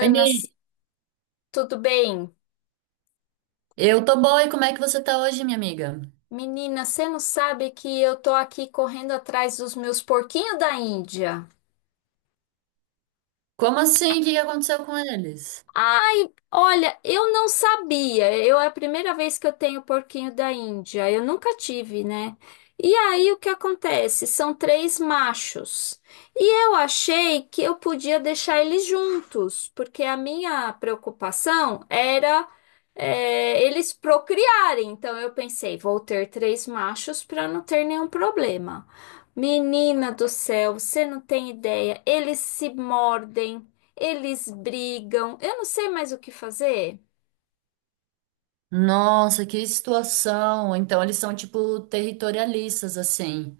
Oi, Ni. tudo bem? Eu tô boa e como é que você tá hoje, minha amiga? Menina, você não sabe que eu tô aqui correndo atrás dos meus porquinhos da Índia. Como assim? O que que aconteceu com eles? Ai, olha, eu não sabia. Eu É a primeira vez que eu tenho porquinho da Índia. Eu nunca tive, né? E aí o que acontece? São três machos. E eu achei que eu podia deixar eles juntos, porque a minha preocupação era eles procriarem. Então eu pensei, vou ter três machos para não ter nenhum problema. Menina do céu, você não tem ideia. Eles se mordem. Eles brigam. Eu não sei mais o que fazer. Nossa, que situação! Então eles são tipo territorialistas, assim.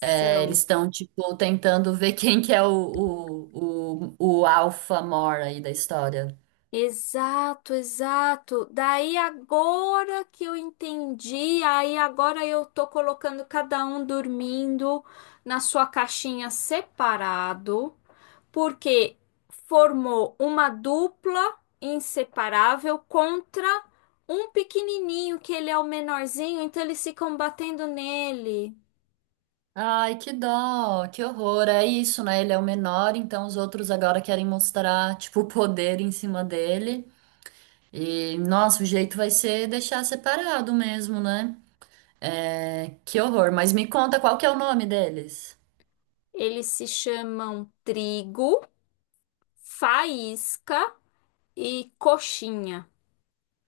É, eles São. estão tipo tentando ver quem que é o alfa mor aí da história. Exato, exato. Daí agora que eu entendi, aí agora eu tô colocando cada um dormindo na sua caixinha separado, porque formou uma dupla inseparável contra um pequenininho que ele é o menorzinho, então eles ficam batendo nele. Ai, que dó, que horror. É isso, né? Ele é o menor, então os outros agora querem mostrar, tipo, o poder em cima dele. E, nossa, o jeito vai ser deixar separado mesmo, né? É, que horror, mas me conta qual que é o nome deles. Eles se chamam Trigo, Faísca e Coxinha.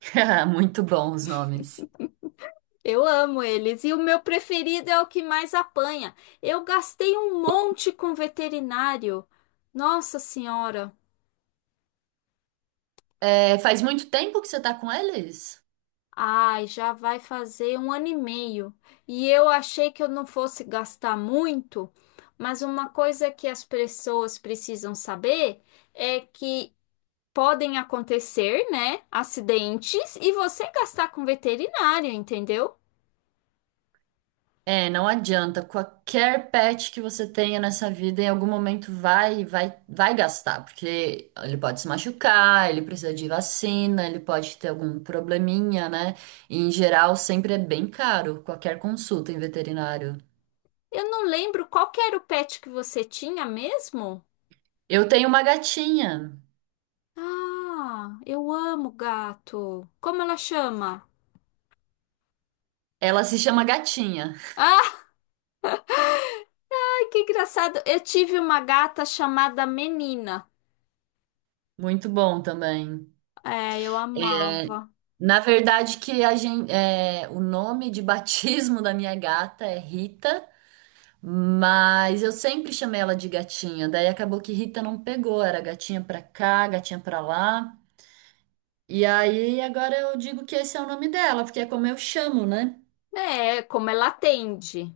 Muito bom os nomes. Eu amo eles. E o meu preferido é o que mais apanha. Eu gastei um monte com veterinário. Nossa Senhora. É, faz muito tempo que você tá com eles? Ai, já vai fazer um ano e meio. E eu achei que eu não fosse gastar muito, mas uma coisa que as pessoas precisam saber é que podem acontecer, né, acidentes e você gastar com veterinário, entendeu? É, não adianta. Qualquer pet que você tenha nessa vida, em algum momento vai gastar, porque ele pode se machucar, ele precisa de vacina, ele pode ter algum probleminha, né? E, em geral, sempre é bem caro qualquer consulta em veterinário. Eu não lembro qual que era o pet que você tinha mesmo? Eu tenho uma gatinha. Ah, eu amo gato. Como ela chama? Ela se chama Gatinha. Ai, que engraçado. Eu tive uma gata chamada Menina. Muito bom também. É, eu amava. Na verdade, que a gente, o nome de batismo da minha gata é Rita, mas eu sempre chamei ela de gatinha. Daí acabou que Rita não pegou, era gatinha pra cá, gatinha pra lá. E aí agora eu digo que esse é o nome dela, porque é como eu chamo, né? É, como ela atende.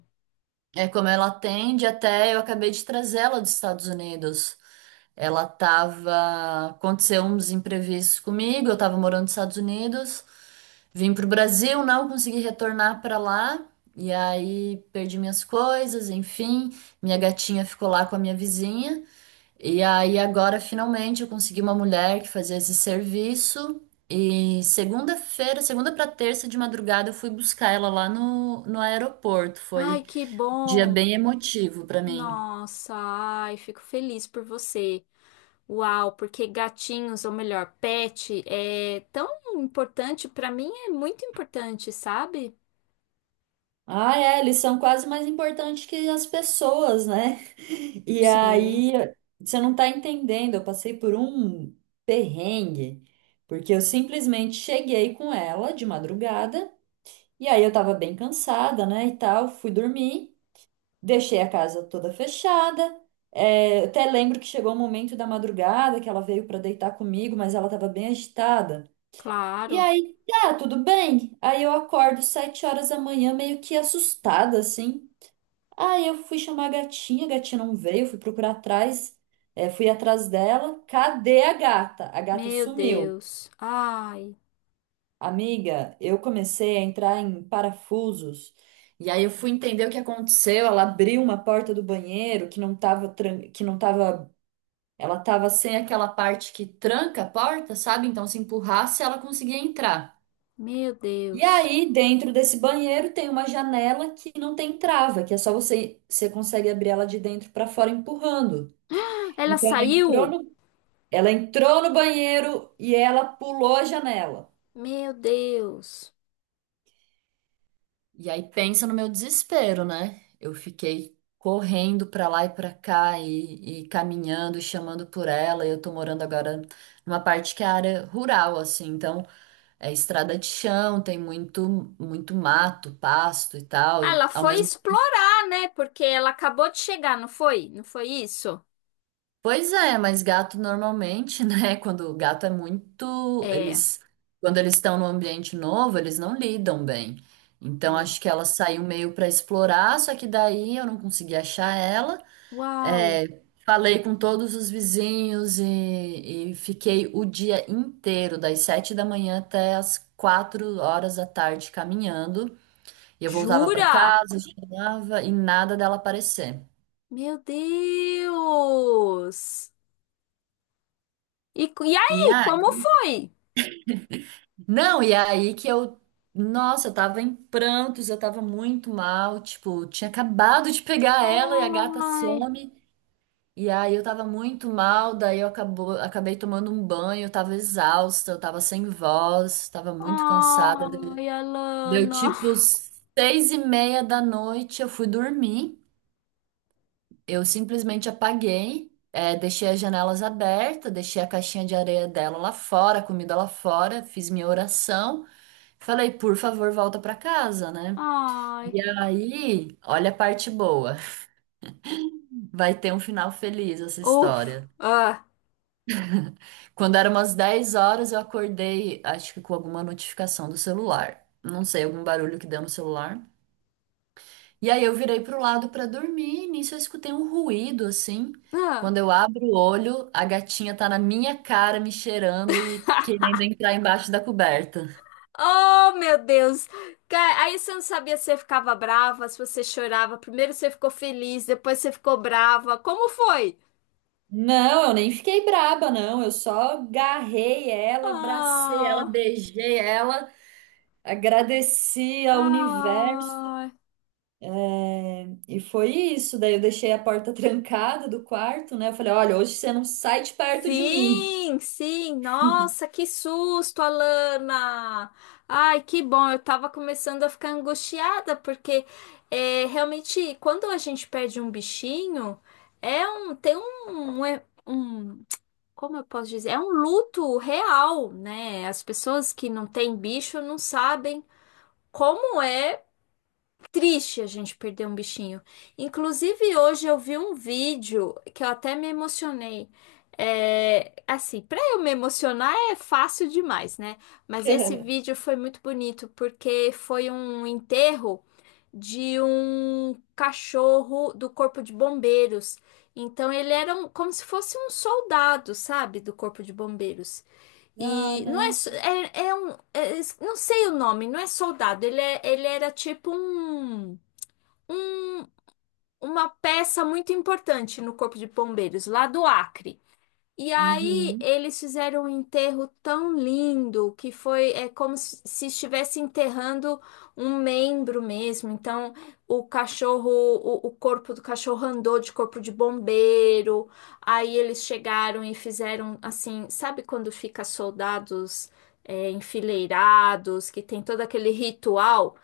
É como ela atende, até eu acabei de trazê-la dos Estados Unidos. Ela tava. Aconteceu uns imprevistos comigo, eu tava morando nos Estados Unidos, vim pro Brasil, não consegui retornar pra lá, e aí perdi minhas coisas, enfim, minha gatinha ficou lá com a minha vizinha, e aí agora finalmente eu consegui uma mulher que fazia esse serviço, e segunda-feira, segunda pra terça de madrugada, eu fui buscar ela lá no aeroporto, foi Ai, que um dia bom. bem emotivo pra mim. Nossa, ai, fico feliz por você. Uau, porque gatinhos, ou melhor, pet, é tão importante. Para mim é muito importante, sabe? Ah, é, eles são quase mais importantes que as pessoas, né? E Sim, aí, você não tá entendendo, eu passei por um perrengue, porque eu simplesmente cheguei com ela de madrugada, e aí eu tava bem cansada, né, e tal, fui dormir, deixei a casa toda fechada, eu até lembro que chegou o momento da madrugada que ela veio pra deitar comigo, mas ela tava bem agitada. E claro. aí, tá, tudo bem. Aí eu acordo 7 horas da manhã, meio que assustada, assim. Aí eu fui chamar a gatinha não veio, fui procurar atrás, fui atrás dela. Cadê a gata? A gata Meu sumiu. Deus. Ai, Amiga, eu comecei a entrar em parafusos. E aí eu fui entender o que aconteceu. Ela abriu uma porta do banheiro que não tava, ela tava sem aquela parte que tranca a porta, sabe? Então se empurrasse, ela conseguia entrar. meu E Deus. aí, dentro desse banheiro tem uma janela que não tem trava, que é só você consegue abrir ela de dentro para fora empurrando. Ela Então ela entrou saiu? no, Ela entrou no banheiro e ela pulou a janela. Meu Deus. E aí pensa no meu desespero, né? Eu fiquei correndo pra lá e pra cá e caminhando, e chamando por ela. E eu tô morando agora numa parte que é área rural, assim, então é estrada de chão, tem muito muito mato, pasto e tal. Ah, E ela ao foi mesmo. explorar, né? Porque ela acabou de chegar, não foi? Não foi isso? Pois é, mas gato normalmente, né? Quando o gato é muito, É, é. eles, quando eles estão num ambiente novo, eles não lidam bem. Então acho que ela saiu meio para explorar, só que daí eu não consegui achar ela. Uau. É, falei com todos os vizinhos e fiquei o dia inteiro, das 7 da manhã até as 4 horas da tarde caminhando. E eu voltava para Jura? casa, chegava e nada dela aparecer. Meu Deus. E, e E aí, ah, como foi? Não, e aí que eu. Nossa, eu tava em prantos, eu tava muito mal. Tipo, tinha acabado de pegar ela e a gata Ai, some. E aí eu tava muito mal, daí acabei tomando um banho, eu tava exausta, eu tava sem voz, tava muito cansada. Ai, Deu Alana. tipo 6 e meia da noite, eu fui dormir. Eu simplesmente apaguei, deixei as janelas abertas, deixei a caixinha de areia dela lá fora, a comida lá fora, fiz minha oração. Falei, por favor, volta pra casa, né? E Ai. aí, olha a parte boa. Vai ter um final feliz essa Uf. história. Ah. Quando eram umas 10 horas, eu acordei, acho que com alguma notificação do celular. Não sei, algum barulho que deu no celular. E aí eu virei pro lado pra dormir, e nisso eu escutei um ruído assim. Ah. Quando eu abro o olho, a gatinha tá na minha cara me cheirando e querendo entrar embaixo da coberta. Oh, meu Deus! Aí você não sabia se você ficava brava, se você chorava. Primeiro você ficou feliz, depois você ficou brava. Como foi? Não, eu nem fiquei braba, não. Eu só agarrei ela, abracei ela, Ah, beijei ela, agradeci ao universo. ah. É, e foi isso. Daí eu deixei a porta trancada do quarto, né? Eu falei: olha, hoje você não sai de perto de mim. Sim, sim. Nossa, que susto, Alana! Ai, que bom. Eu tava começando a ficar angustiada, porque é, realmente, quando a gente perde um bichinho, tem um, como eu posso dizer? É um luto real, né? As pessoas que não têm bicho não sabem como é triste a gente perder um bichinho. Inclusive, hoje eu vi um vídeo que eu até me emocionei. É, assim, para eu me emocionar é fácil demais, né? Mas esse vídeo foi muito bonito porque foi um enterro de um cachorro do Corpo de Bombeiros. Então ele era como se fosse um soldado, sabe, do Corpo de Bombeiros. Ah, E não é, não. Não sei o nome, não é soldado, ele era tipo um- uma peça muito importante no Corpo de Bombeiros, lá do Acre. E aí Uhum. eles fizeram um enterro tão lindo que foi é como se estivesse enterrando um membro mesmo. Então o cachorro, o corpo do cachorro andou de corpo de bombeiro. Aí eles chegaram e fizeram assim, sabe quando fica soldados enfileirados, que tem todo aquele ritual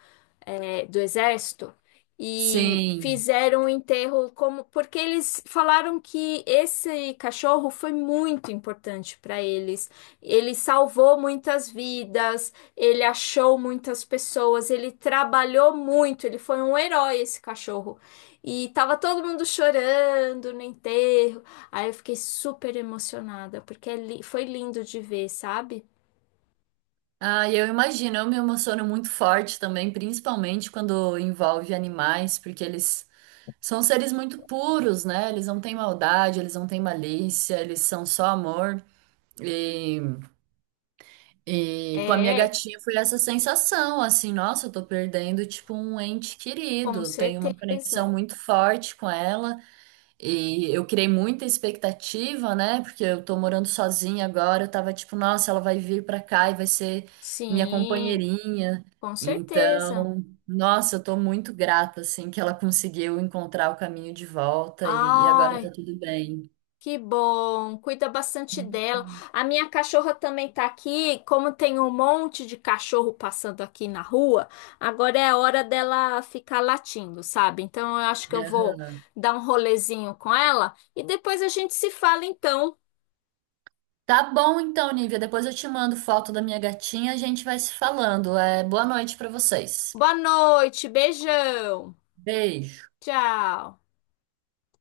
do exército? E Sim. fizeram o enterro como porque eles falaram que esse cachorro foi muito importante para eles. Ele salvou muitas vidas, ele achou muitas pessoas, ele trabalhou muito, ele foi um herói esse cachorro. E tava todo mundo chorando no enterro. Aí eu fiquei super emocionada, porque foi lindo de ver, sabe? Ah, e eu imagino, eu me emociono muito forte também, principalmente quando envolve animais, porque eles são seres muito puros, né? Eles não têm maldade, eles não têm malícia, eles são só amor. E, e com a minha É, gatinha foi essa sensação, assim, nossa, eu tô perdendo, tipo, um ente com querido. Tenho uma certeza. conexão muito forte com ela. E eu criei muita expectativa, né? Porque eu tô morando sozinha agora. Eu tava tipo, nossa, ela vai vir pra cá e vai ser minha Sim, companheirinha. com certeza. Então, nossa, eu tô muito grata, assim, que ela conseguiu encontrar o caminho de volta e agora Ai, tá tudo bem. que bom, cuida bastante dela. A minha cachorra também tá aqui. Como tem um monte de cachorro passando aqui na rua, agora é a hora dela ficar latindo, sabe? Então eu acho que eu vou Aham. dar um rolezinho com ela e depois a gente se fala então. Tá bom então, Nívia. Depois eu te mando foto da minha gatinha, a gente vai se falando. É, boa noite pra vocês. Boa noite, beijão. Beijo. Tchau.